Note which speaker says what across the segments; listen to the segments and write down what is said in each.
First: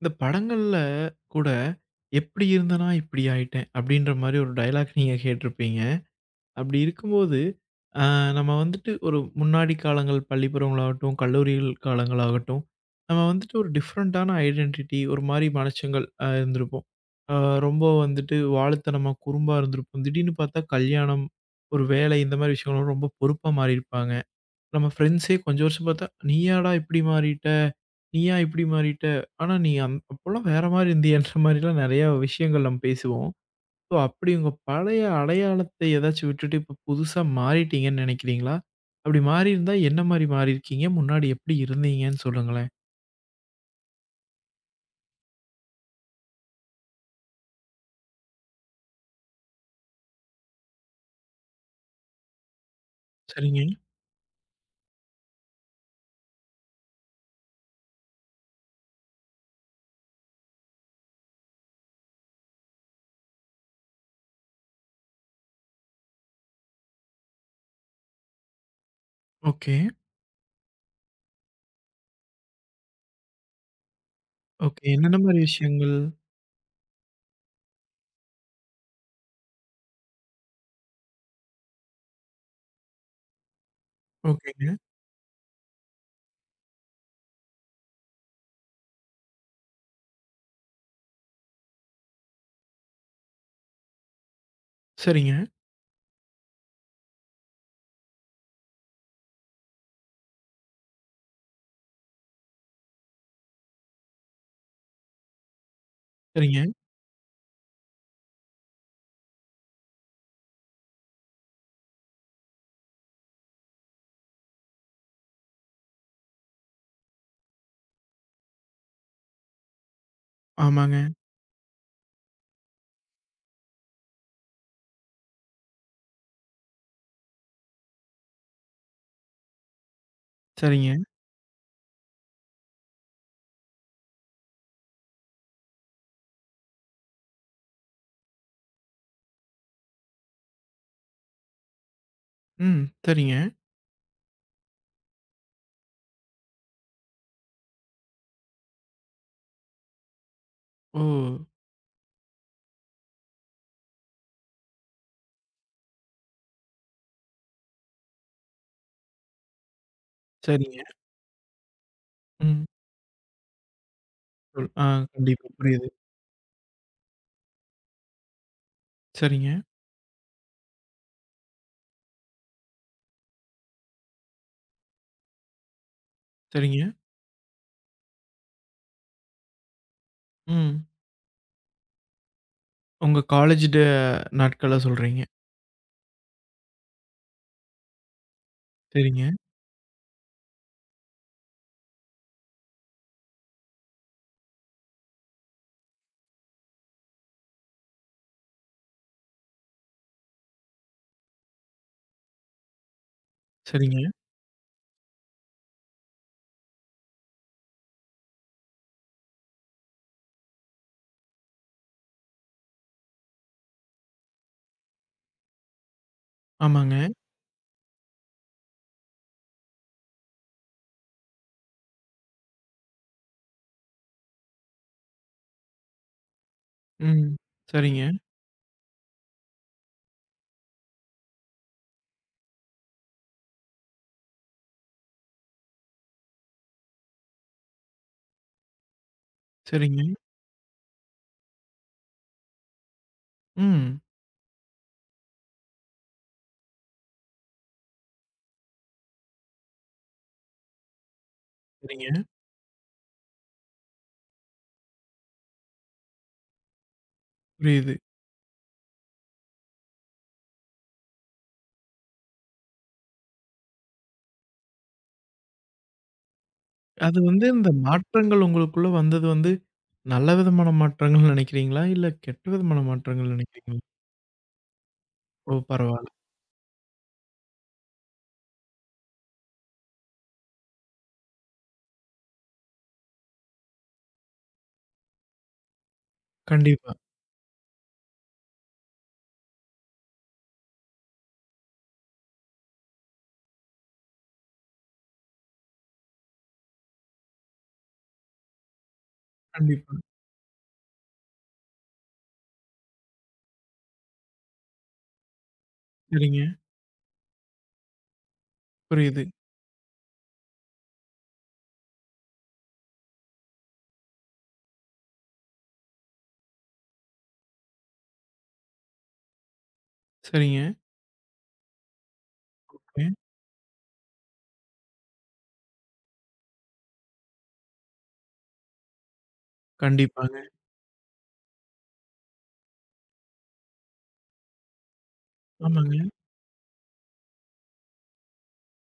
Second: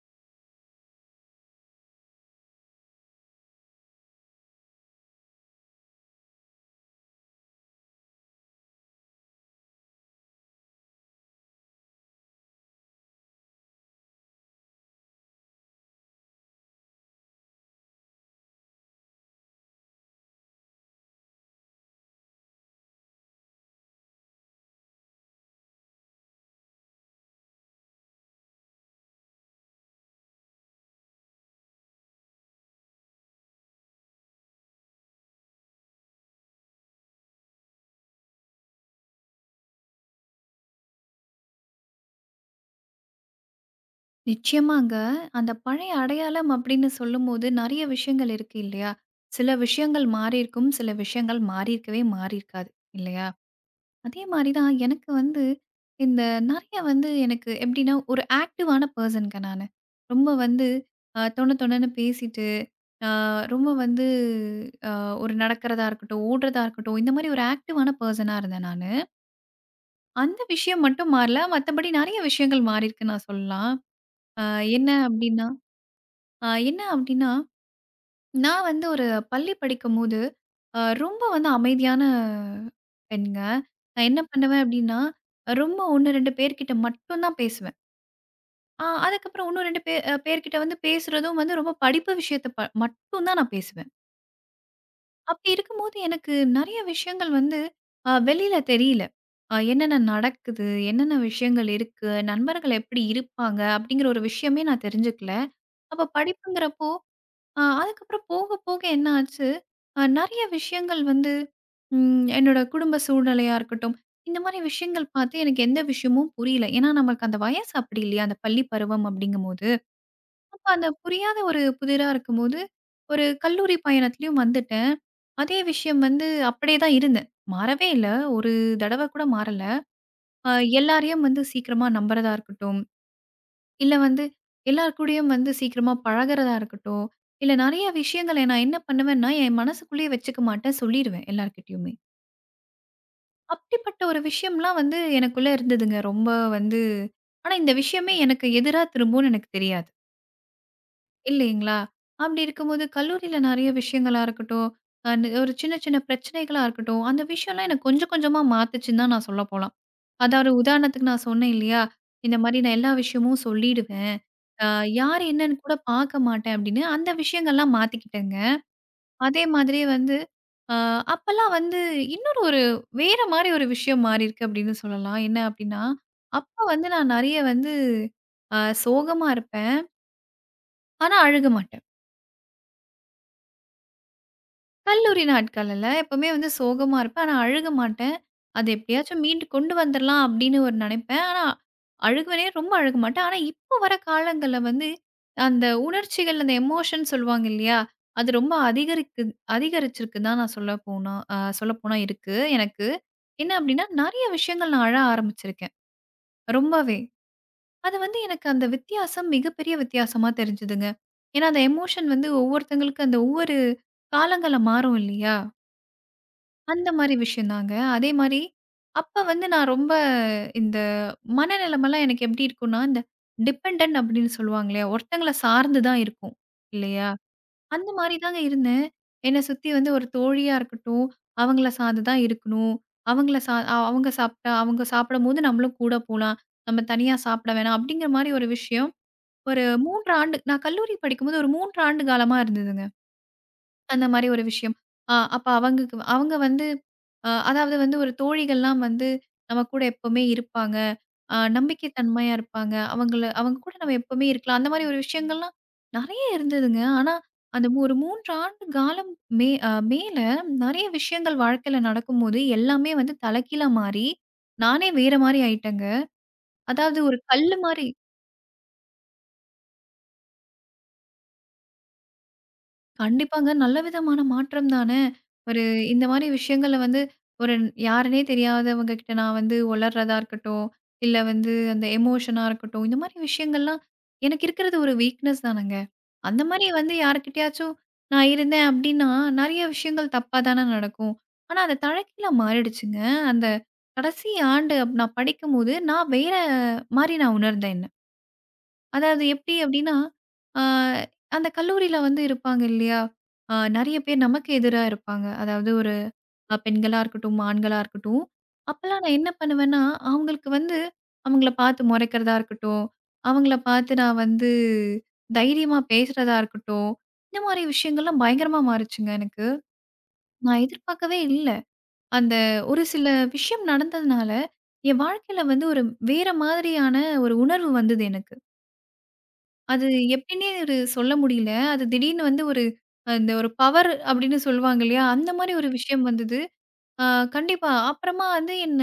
Speaker 1: இந்த படங்கள்ல கூட, "எப்படி இருந்தனா இப்படி ஆயிட்டேன்" அப்படின்ற மாரி ஒரு டயலாக் நீங்க கேட்டிருப்பீங்க. அப்படி இருக்கும்போது, அ நம்ம வந்துட்டு ஒரு முன்னாடி காலங்கள் பள்ளி பருவங்களாகட்டும், கல்லூரிகள் காலங்களாகட்டும், நம்ம வந்துட்டு ஒரு டிஃப்ரெண்ட்டான ஐடென்டிட்டி ஒரு மாரி மனுஷங்கள் இருந்திருப்போம். அ ரொம்ப வந்துட்டு வாலுத்தனமா, குறும்பா இருந்திருப்போம். திடீர்னு பார்த்தா கல்யாணம், ஒரு வேலை இந்த மாரி விஷயங்கள்லாம் ரொம்ப பொறுப்பா மாறியிருப்பாங்க. நம்ம ஃப்ரெண்ட்ஸே கொஞ்சம் வருஷம் பார்த்தா, "நீயாடா இப்படி மாறிட்ட? நீயா இப்படி மாறிட்ட? ஆனா நீ அப்போலாம் வேற மாரி இருந்தியேன்ற" மாரிலாம் நெறையா விஷயங்கள் நம்ம பேசுவோம். ஸோ அப்படி உங்க பழைய அடையாளத்தை ஏதாச்சும் விட்டுட்டு இப்போ புதுசா மாறிட்டீங்கன்னு நெனைக்கிறீங்களா? அப்படி மாறியிருந்தா என்ன மாரி மாறியிருக்கீங்க? முன்னாடி எப்படி இருந்தீங்கன்னு சொல்லுங்களேன்?
Speaker 2: நிச்சயமாங்க. அந்த பழைய அடையாளம் அப்படின்னு சொல்லும்போது நெறைய விஷயங்கள் இருக்கு இல்லையா? சில விஷயங்கள் மாறியிருக்கும். சில விஷயங்கள் மாறியிருக்கவே மாறியிருக்காது. இல்லையா?
Speaker 1: சரிங்க.
Speaker 2: அதே மாரி தான் எனக்கு வந்து இந்த நெறைய வந்து எனக்கு எப்படின்னா, ஒரு ஆக்டிவான பெர்சன்ங்க நானு. ரொம்ப வந்து தொண தொணன்னு பேசிட்டு, அ ரொம்ப வந்து அ ஒரு நடக்கிறதா இருக்கட்டும், ஓடுறதா இருக்கட்டும், இந்த மாரி ஒரு ஆக்டிவான பெர்சனா இருந்தேன் நானு.
Speaker 1: ஓகே.
Speaker 2: அந்த விஷயம் மட்டும் மாறல. மத்தபடி நெறைய விஷயங்கள் மாறியிருக்குன்னு நான் சொல்லலாம். அ
Speaker 1: ஓகே.
Speaker 2: என்ன
Speaker 1: என்னென்ன மாரி
Speaker 2: அப்படின்னா
Speaker 1: விஷயங்கள்?
Speaker 2: என்ன அப்டின்னா, நான் வந்து ஒரு பள்ளி படிக்கும்போது, ரொம்ப வந்து அமைதியான பெண்ங்க. நான் என்ன பண்ணுவேன்
Speaker 1: ஓகேங்க.
Speaker 2: அப்டின்னா, ரொம்ப 1, 2 பேர்கிட்ட மட்டும் தான் பேசுவேன். அதுக்கப்புறம் இன்னும் 2 பே அ பேர்கிட்ட வந்து பேசுறதும் வந்து ரொம்ப படிப்பு விஷயத்த மட்டும் தான் நான் பேசுவேன்.
Speaker 1: சரிங்க.
Speaker 2: அப்டி இருக்கும்போது எனக்கு நெறைய விஷயங்கள் வந்து வெளில தெரியல. என்னென்ன நடக்குது? என்னென்ன விஷயங்கள் இருக்கு? நண்பர்கள் எப்டி இருப்பாங்க? அப்டிங்கிற ஒரு விஷயமே நான் தெரிஞ்சுக்கல. அப்ப
Speaker 1: சரிங்க.
Speaker 2: படிப்புங்கிறப்போ அதுக்கப்புறம் போக, போக என்ன ஆச்சு, நெறைய விஷயங்கள் வந்து ம் என்னோட குடும்ப சூழ்நிலையா இருக்கட்டும், இந்த மாரி விஷயங்கள் பார்த்து எனக்கு எந்த விஷயமும் புரியல. ஏன்னா, நமக்கு அந்த வயசு அப்படி இல்லையா? அந்த பள்ளி பருவம் அப்படிங்கும்போது, அப்ப அந்த
Speaker 1: ஆமாங்க.
Speaker 2: புரியாத ஒரு புதிரா இருக்கும்போது, ஒரு கல்லூரி பயணத்திலயும் வந்துட்டேன். அதே விஷயம் வந்து அப்படியே தான் இருந்தேன். மாறவே இல்ல. ஒரு தடவ கூட மாறல. அ
Speaker 1: சரிங்க.
Speaker 2: எல்லாரையும் வந்து சீக்கிரமா நம்புறதா இருக்கட்டும், இல்ல வந்து எல்லார் கூடயும் வந்து சீக்கிரமா பழகுறதா இருக்கட்டும். இல்ல நெறைய விஷயங்கள நான் என்ன பண்ணுவேன்னா, என் மனசுக்குள்ளேயே வச்சுக்க மாட்டேன். சொல்லிருவேன் எல்லார்கிட்டயுமே.
Speaker 1: ம். சரிங்க.
Speaker 2: அப்படிப்பட்ட ஒரு விஷயம்லாம் வந்து எனக்குள்ள இருந்ததுங்க. ரொம்ப வந்து ஆனா இந்த விஷயமே எனக்கு எதிரா திரும்பும்னு எனக்கு தெரியாது.
Speaker 1: ஓ!
Speaker 2: இல்லைங்களா? அப்படி இருக்கும்போது கல்லூரியில நெறைய விஷயங்களா இருக்கட்டும், அ ஒரு சின்ன சின்ன பிரச்சனைகளா இருக்கட்டும், அந்த விஷயம்லாம் எனக்கு கொஞ்சம் கொஞ்சமா மாத்துச்சுன்னு தான் நான் சொல்லப்போலாம். அதாவது
Speaker 1: சரிங்க.
Speaker 2: உதாரணத்துக்கு நான் சொன்னேன் இல்லையா? இந்த மாரி
Speaker 1: ம்.
Speaker 2: நான் எல்லா விஷயமும் சொல்லிடுவேன். அ
Speaker 1: சொல் ஆ
Speaker 2: யார்
Speaker 1: கண்டிப்பா.
Speaker 2: என்னன்னு கூட
Speaker 1: புரியுது.
Speaker 2: பார்க்க மாட்டேன் அப்படின்னு, அந்த விஷயங்கள்லாம் மாத்திக்கிட்டேங்க. அதே
Speaker 1: சரிங்க.
Speaker 2: மாதிரி வந்து அ அப்பல்லாம் வந்து இன்னொரு வேற மாரி ஒரு விஷயம் மாறியிருக்கு அப்படின்னு சொல்லலாம். என்ன அப்படின்னா, அப்ப
Speaker 1: சரிங்க.
Speaker 2: வந்து நான் நெறைய வந்து அ சோகமா இருப்பேன்.
Speaker 1: ம்.
Speaker 2: ஆனா அழுக மாட்டேன்.
Speaker 1: உங்க காலேஜ் டே நாட்கள சொல்றீங்க.
Speaker 2: கல்லூரி நாட்கள்ல எப்பவுமே வந்து சோகமா இருப்பேன். ஆனா அழுக மாட்டேன். அது எப்படியாச்சும்
Speaker 1: சரிங்க,
Speaker 2: மீண்டு கொண்டு வந்துரலாம் அப்படின்னு ஒரு நினைப்பேன். ஆனா அழுவேனே ரொம்ப அழுக மாட்டேன். ஆனா இப்போ வர காலங்கள்ல வந்து அந்த உணர்ச்சிகள், அந்த எமோஷன் சொல்லுவாங்க இல்லையா? அது ரொம்ப அதிகரிச்சிருக்குன்னு தான் நான் சொல்லப்போனா இருக்கு எனக்கு. என்ன அப்படின்னா,
Speaker 1: சரிங்க.
Speaker 2: நெறைய விஷயங்கள் நான் அழ ஆரம்பிச்சிருக்கேன். ரொம்பவே. அது வந்து எனக்கு அந்த வித்தியாசம் மிகப்பெரிய வித்தியாசமா தெரிஞ்சுதுங்க. ஏன்னா அந்த எமோஷன் வந்து ஒவ்வொருத்தங்களுக்கு அந்த ஒவ்வொரு காலங்கள்ல மாறும் இல்லையா? அந்த
Speaker 1: ஆமாங்க.
Speaker 2: மாரி விஷயந்தாங்க. அதே மாரி, அப்ப வந்து நான் ரொம்ப இந்த மனநிலைமைலாம் எனக்கு எப்படி இருக்கும்னா, இந்த டிபெண்டன்ட் அப்படின்னு சொல்லுவாங்க இல்லையா? ஒருத்தங்கள சார்ந்து தான் இருக்கும், இல்லையா?
Speaker 1: ம்.
Speaker 2: அந்த
Speaker 1: சரிங்க,
Speaker 2: மாரி தாங்க இருந்தேன். என்ன சுத்தி வந்து ஒரு தோழியா இருக்கட்டும், அவங்கள சார்ந்து தான் இருக்கணும். அவங்கள சா அ அவங்க சாப்ட்டா, அவங்க சாப்பிடும்போது நம்மளும் கூட போலாம். நம்ம தனியா சாப்பிட வேணாம் அப்படிங்கிற மாரி ஒரு விஷயம். ஒரு
Speaker 1: சரிங்க.
Speaker 2: 3 ஆண்டு நான் கல்லூரி படிக்கும்போது ஒரு 3 ஆண்டு காலமா இருந்ததுங்க.
Speaker 1: ம்.
Speaker 2: அந்த மாரி ஒரு விஷயம். அப்ப அவங்களுக்கு அவங்க வந்து அதாவது வந்து ஒரு தோழிகள்லாம் வந்து நம்ம கூட எப்பவுமே இருப்பாங்க. நம்பிக்கை
Speaker 1: சரிங்க.
Speaker 2: தன்மையா இருப்பாங்க. அவங்கள அவங்க கூட நம்ம எப்பவுமே இருக்கலாம். அந்த மாரி ஒரு விஷயங்கள்லாம் நெறைய இருந்ததுங்க. ஆனா, அந்த
Speaker 1: புரியுது.
Speaker 2: ஒரு 3 ஆண்டு காலம் மே அ மேல நெறைய விஷயங்கள் வாழ்க்கையில நடக்கும்போது, எல்லாமே வந்து தலைகீழா மாறி, நானே வேற மாரி ஆயிட்டேங்க. அதாவது
Speaker 1: அது
Speaker 2: ஒரு
Speaker 1: வந்து
Speaker 2: கல்லு
Speaker 1: இந்த
Speaker 2: மாரி
Speaker 1: மாற்றங்கள் உங்களுக்குள்ள வந்தது வந்து நல்ல விதமான மாற்றங்கள்னு நெனைக்கிறீங்களா? இல்ல கெட்ட விதமான மாற்றங்கள்
Speaker 2: கண்டிப்பாங்க. நல்ல
Speaker 1: நெனைக்கிறீங்களா?
Speaker 2: விதமான மாற்றம் தானே!
Speaker 1: ஓ!
Speaker 2: ஒரு இந்த
Speaker 1: பரவால்ல.
Speaker 2: மாரி விஷயங்கள்ல வந்து ஒரு யாருன்னே தெரியாதவங்க கிட்ட நான் வந்து உளர்றதா இருக்கட்டும், இல்ல வந்து அந்த எமோஷனா இருக்கட்டும், இந்த மாரி விஷயங்கள்லாம் எனக்கு இருக்கிறது ஒரு வீக்னஸ் தானங்க. அந்த மாரி
Speaker 1: கண்டிப்பா,
Speaker 2: வந்து யார்கிட்டயாச்சும் நான் இருந்தேன் அப்டின்னா, நெறைய விஷயங்கள் தப்பா தானே நடக்கும். ஆனா, அது தலகீழா மாறிடுச்சுங்க. அந்த கடைசி ஆண்டு நான் படிக்கும்போது, நான் வேற மாரி நான் உணர்ந்தேன் என்ன. அதாவது எப்படி
Speaker 1: கண்டிப்பா.
Speaker 2: அப்படின்னா, ஆ அந்த கல்லூரியில வந்து இருப்பாங்க இல்லையா? நெறைய பேர் நமக்கு எதிரா இருப்பாங்க. அதாவது ஒரு
Speaker 1: சரிங்க.
Speaker 2: பெண்களா இருக்கட்டும், ஆண்களா இருக்கட்டும். அப்பலாம் நான்
Speaker 1: புரியுது.
Speaker 2: என்ன பண்ணுவேன்னா, அவங்களுக்கு வந்து அவங்கள பார்த்து மொறைக்கிறதா இருக்கட்டும், அவங்கள பார்த்து நான் வந்து தைரியமா பேசுறதா இருக்கட்டும், இந்த மாரி விஷயங்கள்லாம் பயங்கரமா மாறுச்சுங்க எனக்கு. நான்
Speaker 1: சரிங்க.
Speaker 2: எதிர்பார்க்கவே இல்ல. அந்த ஒரு சில
Speaker 1: ம்.
Speaker 2: விஷயம் நடந்ததுனால, என் வாழ்க்கையில வந்து ஒரு வேற மாதிரியான ஒரு உணர்வு வந்தது எனக்கு. அது
Speaker 1: கண்டிப்பாங்க.
Speaker 2: எப்படின்னே ஒரு சொல்ல முடியல. அது திடீர்னு வந்து ஒரு அந்த ஒரு பவர் அப்படின்னு சொல்லுவாங்க இல்லையா? அந்த மாரி ஒரு
Speaker 1: ஆமாங்க.
Speaker 2: விஷயம் வந்தது. அ கண்டிப்பா. அப்புறமா வந்து என்ன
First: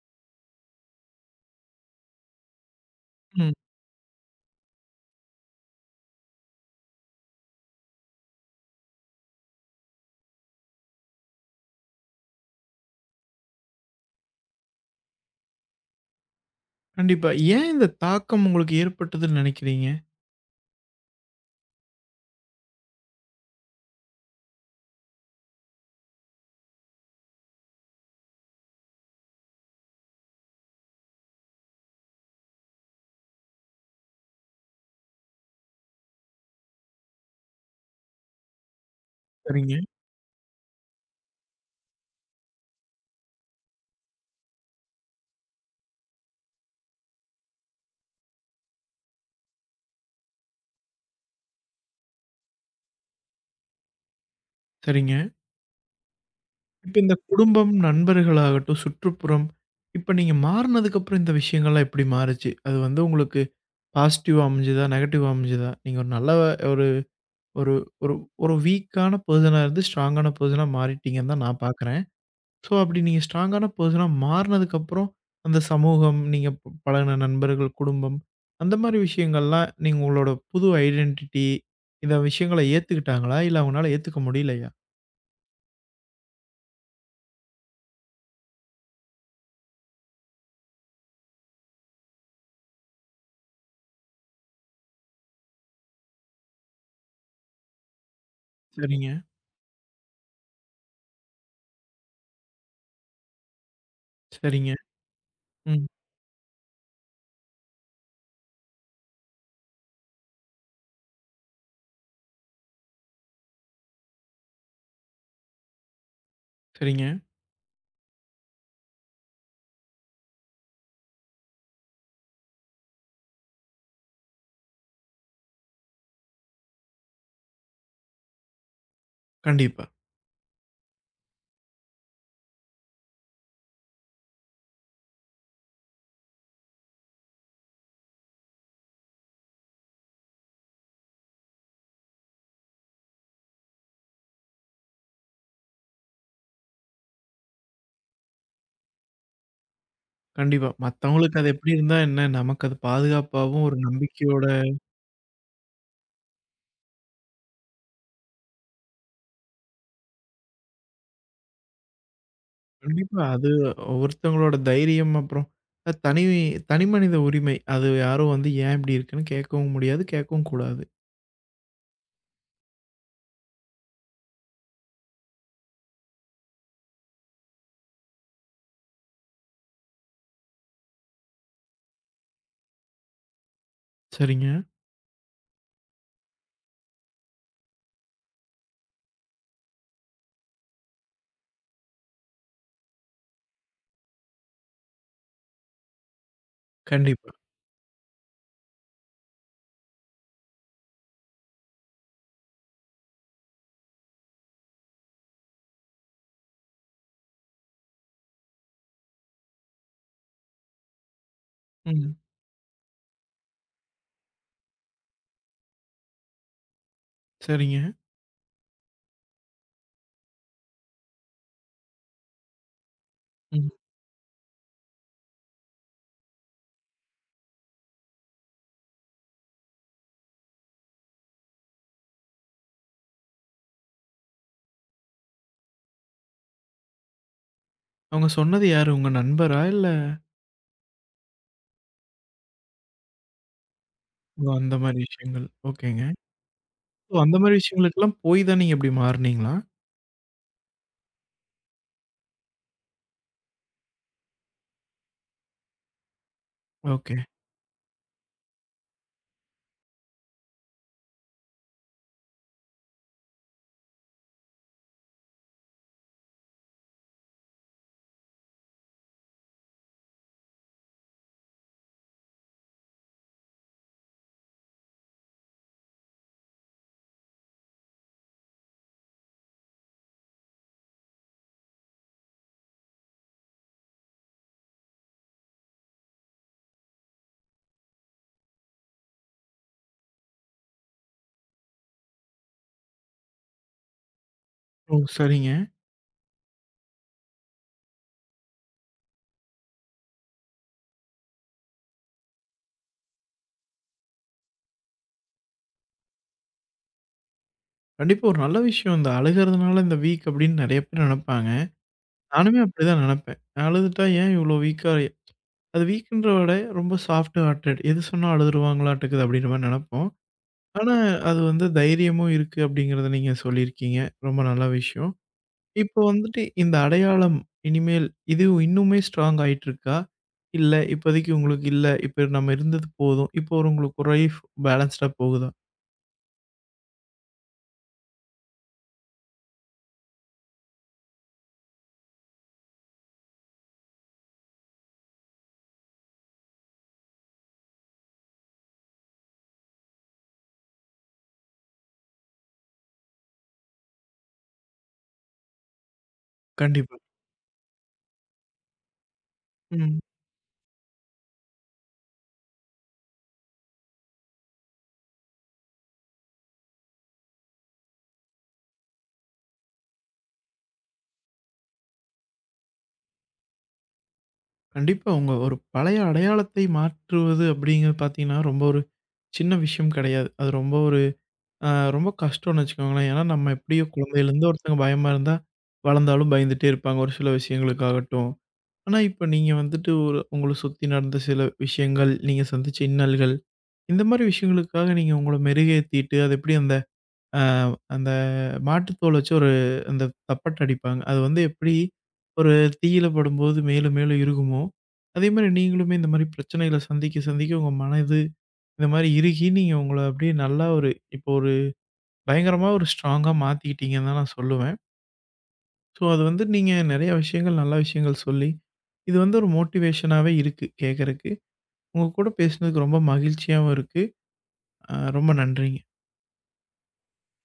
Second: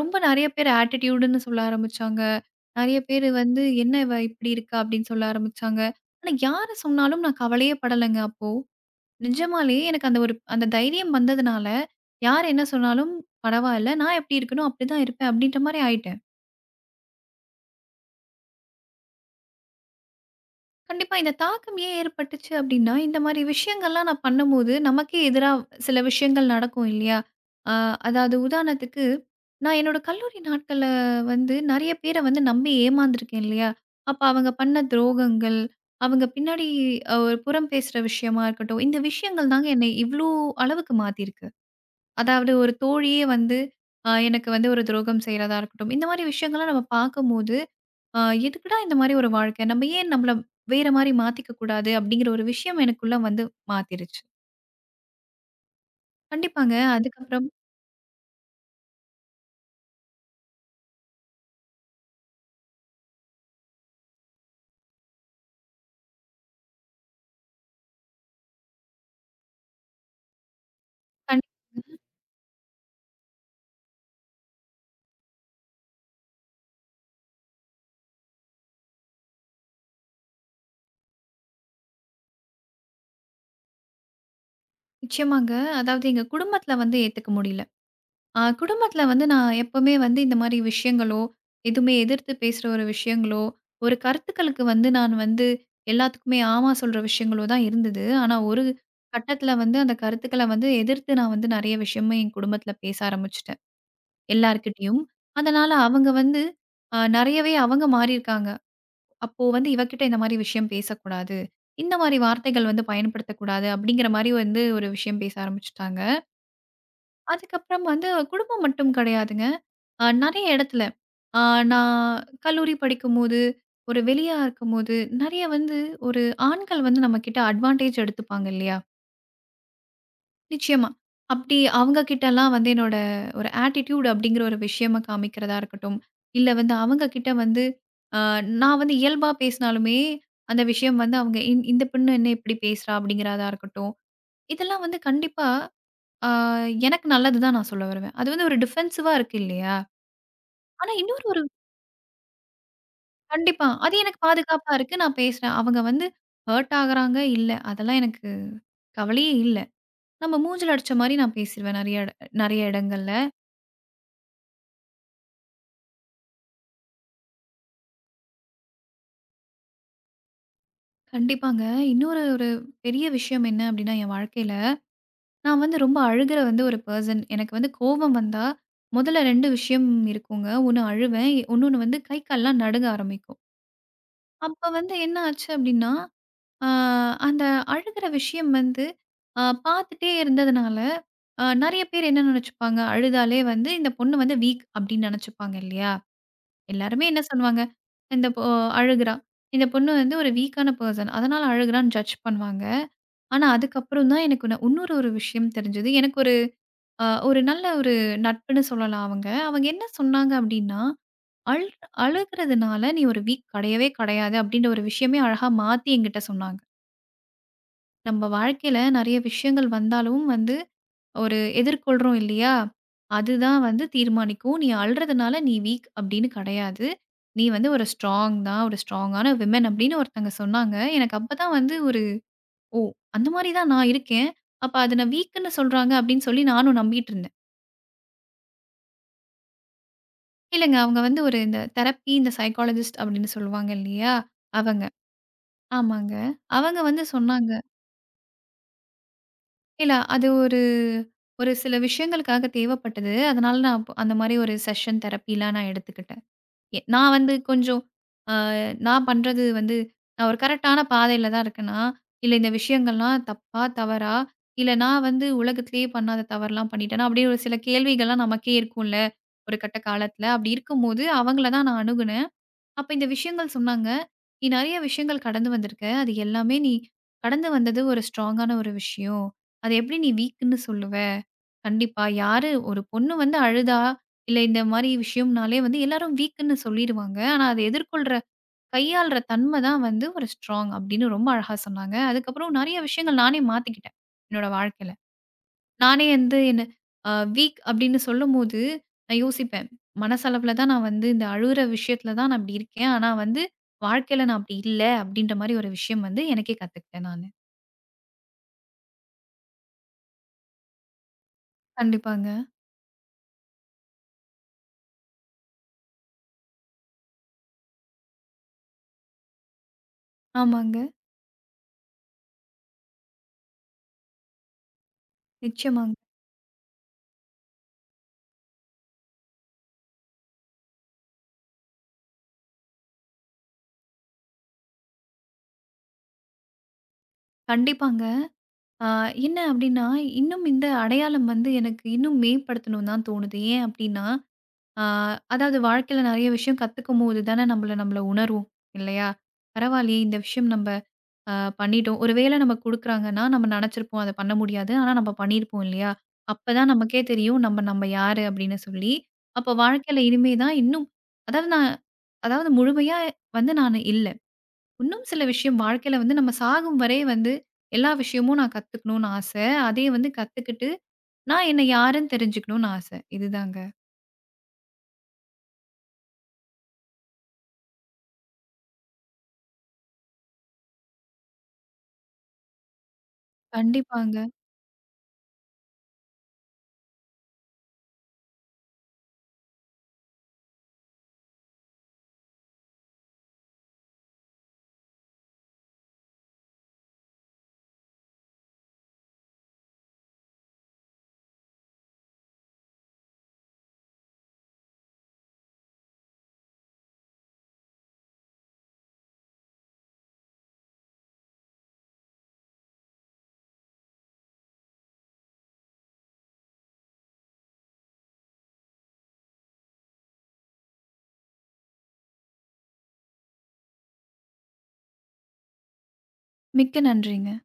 Speaker 2: ரொம்ப நெறைய பேர் ஆட்டிட்யூடுன்னு சொல்ல ஆரம்பிச்சாங்க. நெறைய பேரு
Speaker 1: ம்.
Speaker 2: வந்து "என்ன இவ இப்படி இருக்கா?" அப்படின்னு சொல்ல ஆரம்பிச்சாங்க. ஆனா யாரு சொன்னாலும் நான் கவலையே படலங்க அப்போ. நிஜமாலேயே எனக்கு அந்த ஒரு அந்த தைரியம் வந்ததுனால, யார் என்ன சொன்னாலும் பரவால்ல. நான் எப்படி இருக்கனோ அப்படிதான் இருப்பேன் அப்படின்ற மாரி ஆயிட்டேன்.
Speaker 1: கண்டிப்பா. ஏன் இந்த தாக்கம் உங்களுக்கு ஏற்பட்டதுன்னு நெனைக்கிறீங்க?
Speaker 2: கண்டிப்பா. இந்த தாக்கம் ஏன் ஏற்பட்டுச்சு அப்டின்னா, இந்த மாரி விஷயங்கள்லாம் நான் பண்ணும்போது, நமக்கே எதிரா சில விஷயங்கள் நடக்கும் இல்லையா? அ அதாவது உதாரணத்துக்கு, நான் என்னோட கல்லூரி நாட்கள்ல வந்து நெறைய பேர வந்து நம்பி ஏமாந்துருக்கேன் இல்லையா? அப்ப அவங்க பண்ண துரோகங்கள், அவங்க பின்னாடி ஒரு புறம் பேசுற விஷயமா இருக்கட்டும், இந்த விஷயங்கள் தாங்க
Speaker 1: சரிங்க,
Speaker 2: என்னை இவ்ளோ அளவுக்கு மாத்திருக்கு. அதாவது ஒரு தோழியே வந்து எனக்கு வந்து ஒரு துரோகம் செய்றதா இருக்கட்டும், இந்த மாரி விஷயங்கள்லாம் நம்ம பார்க்கும்போது ஆ எதுக்குடா இந்த மாரி ஒரு வாழ்க்கை? நம்ம ஏன் நம்மள வேற மாரி மாத்திக்க கூடாது? அப்படிங்கிற ஒரு விஷயம் எனக்குள்ள வந்து மாத்திருச்சு.
Speaker 1: சரிங்க.
Speaker 2: கண்டிப்பாங்க.
Speaker 1: இப்ப இந்த
Speaker 2: அதுக்கப்புறம்
Speaker 1: குடும்பம், நண்பர்களாகட்டும், சுற்றுப்புறம், இப்ப நீங்க மாறுனதுக்கப்புறம் இந்த விஷயங்கள்லாம் எப்படி மாறுச்சு? அது வந்து உங்களுக்கு பாசிட்டிவா அமைஞ்சதா? நெகட்டிவா அமைஞ்சதா? நீங்க ஒரு நல்ல ஒரு ஒரு ஒரு ஒரு வீக்கான பெர்சனா இருந்து ஸ்ட்ராங்கான பெர்சனா மாறிட்டீங்கன்னு தான் நான் பார்க்குறேன்.
Speaker 2: கண்டிப்பாங்க.
Speaker 1: ஸோ, அப்படி நீங்க ஸ்ட்ராங்கான பெர்சனா மாறுனதுக்கப்புறம், அந்த சமூகம், நீங்க பழகுன நண்பர்கள், குடும்பம், அந்த மாரி விஷயங்கள்லாம் நீங்க உங்களோட புது ஐடென்டிட்டி, இந்த விஷயங்கள ஏத்துக்கிட்டாங்களா? இல்ல அவங்கனால ஏத்துக்க முடியலையா?
Speaker 2: நிச்சயமாங்க. அதாவது எங்க குடும்பத்துல வந்து ஏத்துக்க முடியல. குடும்பத்துல வந்து நான் எப்பவுமே வந்து இந்த மாரி விஷயங்களோ, எதுவுமே எதிர்த்து பேசுற ஒரு விஷயங்களோ, ஒரு கருத்துக்களுக்கு வந்து நான் வந்து எல்லாத்துக்குமே ஆமா சொல்ற விஷயங்களோ தான் இருந்தது. ஆனா ஒரு
Speaker 1: சரிங்க,
Speaker 2: கட்டத்துல வந்து அந்த கருத்துக்கள வந்து எதிர்த்து நான் வந்து நெறைய விஷயமும் என் குடும்பத்துல பேச ஆரம்பிச்சுட்டேன்.
Speaker 1: சரிங்க.
Speaker 2: எல்லார்கிட்டயும். அதனால
Speaker 1: ம்.
Speaker 2: அவங்க வந்து நெறையவே அவங்க மாறியிருக்காங்க. அப்போ வந்து இவகிட்ட இந்த மாரி விஷயம் பேசக்கூடாது. இந்த மாரி வார்த்தைகள் வந்து பயன்படுத்தக்கூடாது அப்படிங்கிற மாரி வந்து ஒரு விஷயம் பேச ஆரம்பிச்சுட்டாங்க.
Speaker 1: சரிங்க.
Speaker 2: அதுக்கப்புறம் வந்து குடும்பம் மட்டும் கிடையாதுங்க. நெறைய இடத்துல அ நான் கல்லூரி படிக்கும்போது, ஒரு வெளியா இருக்கும்போது, நெறைய வந்து ஒரு ஆண்கள் வந்து நம்மகிட்ட அட்வான்டேஜ் எடுத்துப்பாங்க இல்லையா?
Speaker 1: கண்டிப்பா,
Speaker 2: நிச்சயமா. அப்படி அவங்க கிட்டலாம் வந்து என்னோட ஒரு ஆட்டிட்யூட் அப்படிங்கிற ஒரு விஷயமா காமிக்கிறதா இருக்கட்டும், இல்ல வந்து அவங்க கிட்ட வந்து அ நான் வந்து இயல்பா பேசினாலுமே, அந்த விஷயம் வந்து அவங்க இந்த பொண்ணு என்ன இப்படி பேசுறா அப்படிங்கிறதா இருக்கட்டும். இதெல்லாம் வந்து கண்டிப்பா அ எனக்கு நல்லது தான் நான் சொல்ல வருவேன். அது வந்து ஒரு டிஃபென்சிவா இருக்கு இல்லையா?
Speaker 1: கண்டிப்பா.
Speaker 2: ஆனா இன்னொரு
Speaker 1: மத்தவங்களுக்கு
Speaker 2: ஒரு
Speaker 1: அது எப்படி இருந்தா என்ன? நமக்கு அது பாதுகாப்பாவும்,
Speaker 2: கண்டிப்பா.
Speaker 1: ஒரு
Speaker 2: அது எனக்கு
Speaker 1: நம்பிக்கையோட
Speaker 2: பாதுகாப்பா இருக்கு. நான் பேசுறேன். அவங்க வந்து ஹர்ட் ஆகுறாங்க இல்ல. அதெல்லாம் எனக்கு கவலையே இல்ல. நம்ம மூஞ்சில அடிச்ச மாரி நான் பேசிருவேன் நெறைய இடங்கள்ல.
Speaker 1: கண்டிப்பா. அது ஒவ்வொருத்தவங்களோட தைரியம், அப்புறம் அது தனி தனி மனித உரிமை. அது யாரும் வந்து ஏன் இப்படி இருக்குன்னு கேட்கவும் முடியாது, கேட்கவும் கூடாது.
Speaker 2: கண்டிப்பாங்க. இன்னொரு பெரிய விஷயம் என்ன அப்டின்னா, என் வாழ்க்கையில நான் வந்து ரொம்ப அழுகுற வந்து ஒரு பெர்சன். எனக்கு வந்து கோபம் வந்தா, முதல்ல 2 விஷயம் இருக்குங்க. ஒண்ணு அழுவேன். இன்னொன்னு வந்து கை, கால்லாம் நடுங்க ஆரம்பிக்கும்.
Speaker 1: சரிங்க.
Speaker 2: அப்ப வந்து என்ன ஆச்சு அப்டின்னா, அ அந்த அழுகுற விஷயம் வந்து அ பார்த்துட்டே இருந்ததுனால, அ நெறைய பேர் என்ன நெனச்சுப்பாங்க, அழுதாலே வந்து இந்த பொண்ணு வந்து வீக் அப்டின்னு நெனச்சுப்பாங்க இல்லையா? எல்லாருமே என்ன
Speaker 1: கண்டிப்பா.
Speaker 2: சொல்லுவாங்க, இந்த பொ அழுகுறா. இந்த பொண்ணு வந்து ஒரு வீக்கான பெர்சன். அதனால அழுகுறான்னு ஜட்ஜ் பண்ணுவாங்க. ஆனா அதுக்கப்புறம் தான் எனக்கு நான் இன்னொரு விஷயம் தெரிஞ்சது. எனக்கு ஒரு ஒரு நல்ல ஒரு நட்புன்னு சொல்லலாம் அவங்க. அவங்க என்ன சொன்னாங்க அப்படின்னா, "அழு
Speaker 1: ம்.
Speaker 2: அழுகுறதுனால நீ ஒரு வீக் கிடையவே கிடையாது." அப்படின்ற ஒரு விஷயமே அழகா மாத்தி என்கிட்ட சொன்னாங்க.
Speaker 1: சரிங்க.
Speaker 2: நம்ம வாழ்க்கையில நெறைய விஷயங்கள் வந்தாலும் வந்து ஒரு எதிர்கொள்றோம் இல்லையா? அதுதான்
Speaker 1: ம்.
Speaker 2: வந்து தீர்மானிக்கும். "நீ அழுறதுனால நீ வீக் அப்படின்னு கிடையாது. நீ வந்து ஒரு ஸ்ட்ராங் தான். ஒரு ஸ்ட்ராங்கான விமன்" அப்படின்னு ஒருத்தங்க சொன்னாங்க. எனக்கு அப்பதான் வந்து ஒரு ஓ! அந்த மாரி தான் நான் இருக்கேன். அப்ப அத நான் வீக்குன்னு சொல்றாங்க அப்படின்னு சொல்லி நானும் நம்பிட்டு இருந்தேன்.
Speaker 1: அவங்க சொன்னது யாரு? உங்க நண்பரா? இல்ல
Speaker 2: இல்லங்க அவங்க வந்து ஒரு இந்த தெரப்பி, இந்த சைக்காலஜிஸ்ட் அப்படின்னு சொல்லுவாங்க இல்லையா?
Speaker 1: ஓ! அந்த
Speaker 2: அவங்க.
Speaker 1: மாரி விஷயங்கள். ஓகேங்க.
Speaker 2: ஆமாங்க. அவங்க வந்து
Speaker 1: ஓ! அந்த
Speaker 2: சொன்னாங்க.
Speaker 1: மாரி விஷயங்களுக்கெல்லாம் போய் தான் நீங்க இப்படி மாறுனீங்களா?
Speaker 2: இல்ல அது ஒரு ஒரு சில விஷயங்களுக்காக தேவைப்பட்டது. அதனால நான் அந்த மாரி ஒரு செஷன் தெரப்பிலாம் நான் எடுத்துக்கிட்டேன். நான்
Speaker 1: ஓகே.
Speaker 2: வந்து கொஞ்சம் அ நான் பண்றது வந்து நான் ஒரு கரெக்ட்டான பாதையில தான் இருக்கேனா, இல்ல இந்த விஷயங்கள்லாம் தப்பா, தவறா, இல்ல நான் வந்து உலகத்திலேயே பண்ணாத தவறுலாம் பண்ணிட்டேனா, அப்டியே ஒரு சில கேள்விகள்லாம் நமக்கே இருக்கும்ல, ஒரு கட்ட காலத்துல. அப்டி இருக்கும்போது அவங்கள தான் நான் அணுகுனேன். அப்ப இந்த விஷயங்கள் சொன்னாங்க. "நீ நெறைய விஷயங்கள் கடந்து வந்திருக்க. அது எல்லாமே நீ கடந்து வந்தது ஒரு ஸ்ட்ராங்கான ஒரு விஷயம். அத எப்படி நீ வீக்ன்னு சொல்லுவ? கண்டிப்பா. யாரு ஒரு பொண்ணு வந்து அழுதா, இல்ல இந்த மாரி விஷயம்னாலே வந்து எல்லாரும் வீக்ன்னு சொல்லிருவாங்க. ஆனா, அத எதிர்கொள்ற, கையாள்ற தன்ம தான் வந்து ஒரு ஸ்ட்ராங்." அப்படின்னு ரொம்ப அழகா சொன்னாங்க. அதுக்கப்புறம் நெறைய விஷயங்கள் நானே மாத்திக்கிட்டேன், என்னோட வாழ்க்கையில.
Speaker 1: ஓ! சரிங்க.
Speaker 2: நானே வந்து என்ன அ வீக் அப்படின்னு சொல்லும்போது, நான் யோசிப்பேன். மனசளவுல தான் நான் வந்து இந்த அழுற விஷயத்துல தான் நான் இப்படி இருக்கேன். ஆனா வந்து வாழ்க்கையில நான் அப்படி இல்ல அப்படின்ற மாரி ஒரு விஷயம் வந்து எனக்கே கத்துக்கிட்டேன் நானு.
Speaker 1: கண்டிப்பா ஒரு நல்ல விஷயம். இந்த அழுகுறதுனால இந்த வீக் அப்படின்னு நெறைய பேர் நெனப்பாங்க.
Speaker 2: கண்டிப்பாங்க.
Speaker 1: நானுமே அப்படிதான் நெனப்பேன். அழுதுட்டா ஏன் இவ்ளோ வீக்கா அது வீக்குன்ற விட ரொம்ப சாஃப்ட் ஹார்ட்டட் எது சொன்னா அழுதுருவாங்களாட்டுக்குது அப்படின்ற மாரி நெனப்போம்.
Speaker 2: ஆமாங்க.
Speaker 1: ஆனா அது வந்து தைரியமும் இருக்கு அப்படிங்கிறத நீங்க சொல்லியிருக்கீங்க. ரொம்ப நல்ல விஷயம்.
Speaker 2: நிச்சயமாங்க.
Speaker 1: இப்போ வந்துட்டு இந்த அடையாளம் இனிமேல் இது இன்னுமே ஸ்ட்ராங் ஆயிட்டுருக்கா? இல்ல இப்போதைக்கு உங்களுக்கு இல்ல. இப்ப நம்ம இருந்தது போதும். இப்போ ஒரு உங்களுக்கு ஒரு லைஃப் பேலன்ஸ்டா போகுதா?
Speaker 2: கண்டிப்பாங்க. அ என்ன அப்படின்னா, இன்னும் இந்த அடையாளம் வந்து எனக்கு இன்னும் மேம்படுத்தணும்னு தான் தோணுது. ஏன் அப்படின்னா, அ அதாவது வாழ்க்கையில நெறைய விஷயம் கத்துக்கும்போது தானே நம்மள நம்மள உணர்வோம் இல்லையா? பரவாயில்லையே இந்த விஷயம் நம்ப அ பண்ணிட்டோம். ஒரு வேளை நம்ம குடுக்குறாங்கன்னா, நம்ம நெனச்சிருப்போம் அத பண்ண முடியாது. ஆனா நம்ம பண்ணியிருப்போம் இல்லையா? அப்பதான்
Speaker 1: கண்டிப்பா.
Speaker 2: நமக்கே தெரியும் நம்ம நம்ம யாரு அப்படின்னு சொல்லி. அப்ப
Speaker 1: ம்.
Speaker 2: வாழ்க்கையில இனிமே தான் இன்னும் அதாவது நான் அதாவது முழுமையா வந்து நானு இல்ல. இன்னும் சில விஷயம் வாழ்க்கையில வந்து நம்ம சாகும் வரை வந்து எல்லா விஷயமும் நான் கத்துக்கணும்னு ஆச. அதே வந்து கத்துக்கிட்டு நான் என்ன யாருன்னு தெரிஞ்சுக்கணும்னு ஆச. இதுதாங்க.
Speaker 1: கண்டிப்பா உங்க ஒரு பழைய அடையாளத்தை மாற்றுவது அப்படிங்கிறது பார்த்தீங்கன்னா, ரொம்ப ஒரு சின்ன விஷயம் கெடையாது. அது ரொம்ப ஒரு ஆ ரொம்ப கஷ்டம்னு வச்சுக்கோங்களேன். ஏன்னா, நம்ம எப்படியோ
Speaker 2: கண்டிப்பாங்க.
Speaker 1: குழந்தையிலேருந்து ஒருத்தங்க பயமா இருந்தா, வளர்ந்தாலும் பயந்துட்டே இருப்பாங்க ஒரு சில விஷயங்களுக்காகட்டும். ஆனா, இப்ப நீங்க வந்துட்டு ஒரு உங்கள சுத்தி நடந்த சில விஷயங்கள், நீங்க சந்திச்ச இன்னல்கள், இந்த மாரி விஷயங்களுக்காக நீங்க உங்கள மெருகேத்திட்டு, அது எப்படி அந்த அ அந்த மாட்டுத்தோல் வச்சு ஒரு அந்த தப்பட்டை அடிப்பாங்க. அது வந்து எப்படி ஒரு தீயில படும்போது மேலும் மேலும் இறுகுமோ, அதே மாரி நீங்களுமே இந்த மாரி பிரச்சனைகள சந்திக்க சந்திக்க உங்க மனது இந்த மாரி இறுகி, நீங்க உங்கள அப்படியே நல்லா ஒரு இப்போ ஒரு பயங்கரமா ஒரு ஸ்ட்ராங்கா மாத்திக்கிட்டீங்கன்னு தான் நான் சொல்லுவேன். ஸோ, அது வந்து நீங்க நெறைய விஷயங்கள், நல்ல விஷயங்கள் சொல்லி, இது வந்து ஒரு மோட்டிவேஷனாவே இருக்கு கேட்கறக்கு. உங்க கூட பேசினதுக்கு ரொம்ப மகிழ்ச்சியாவும் இருக்கு. ரொம்ப நன்றிங்க.
Speaker 2: மிக்க நன்றிங்க.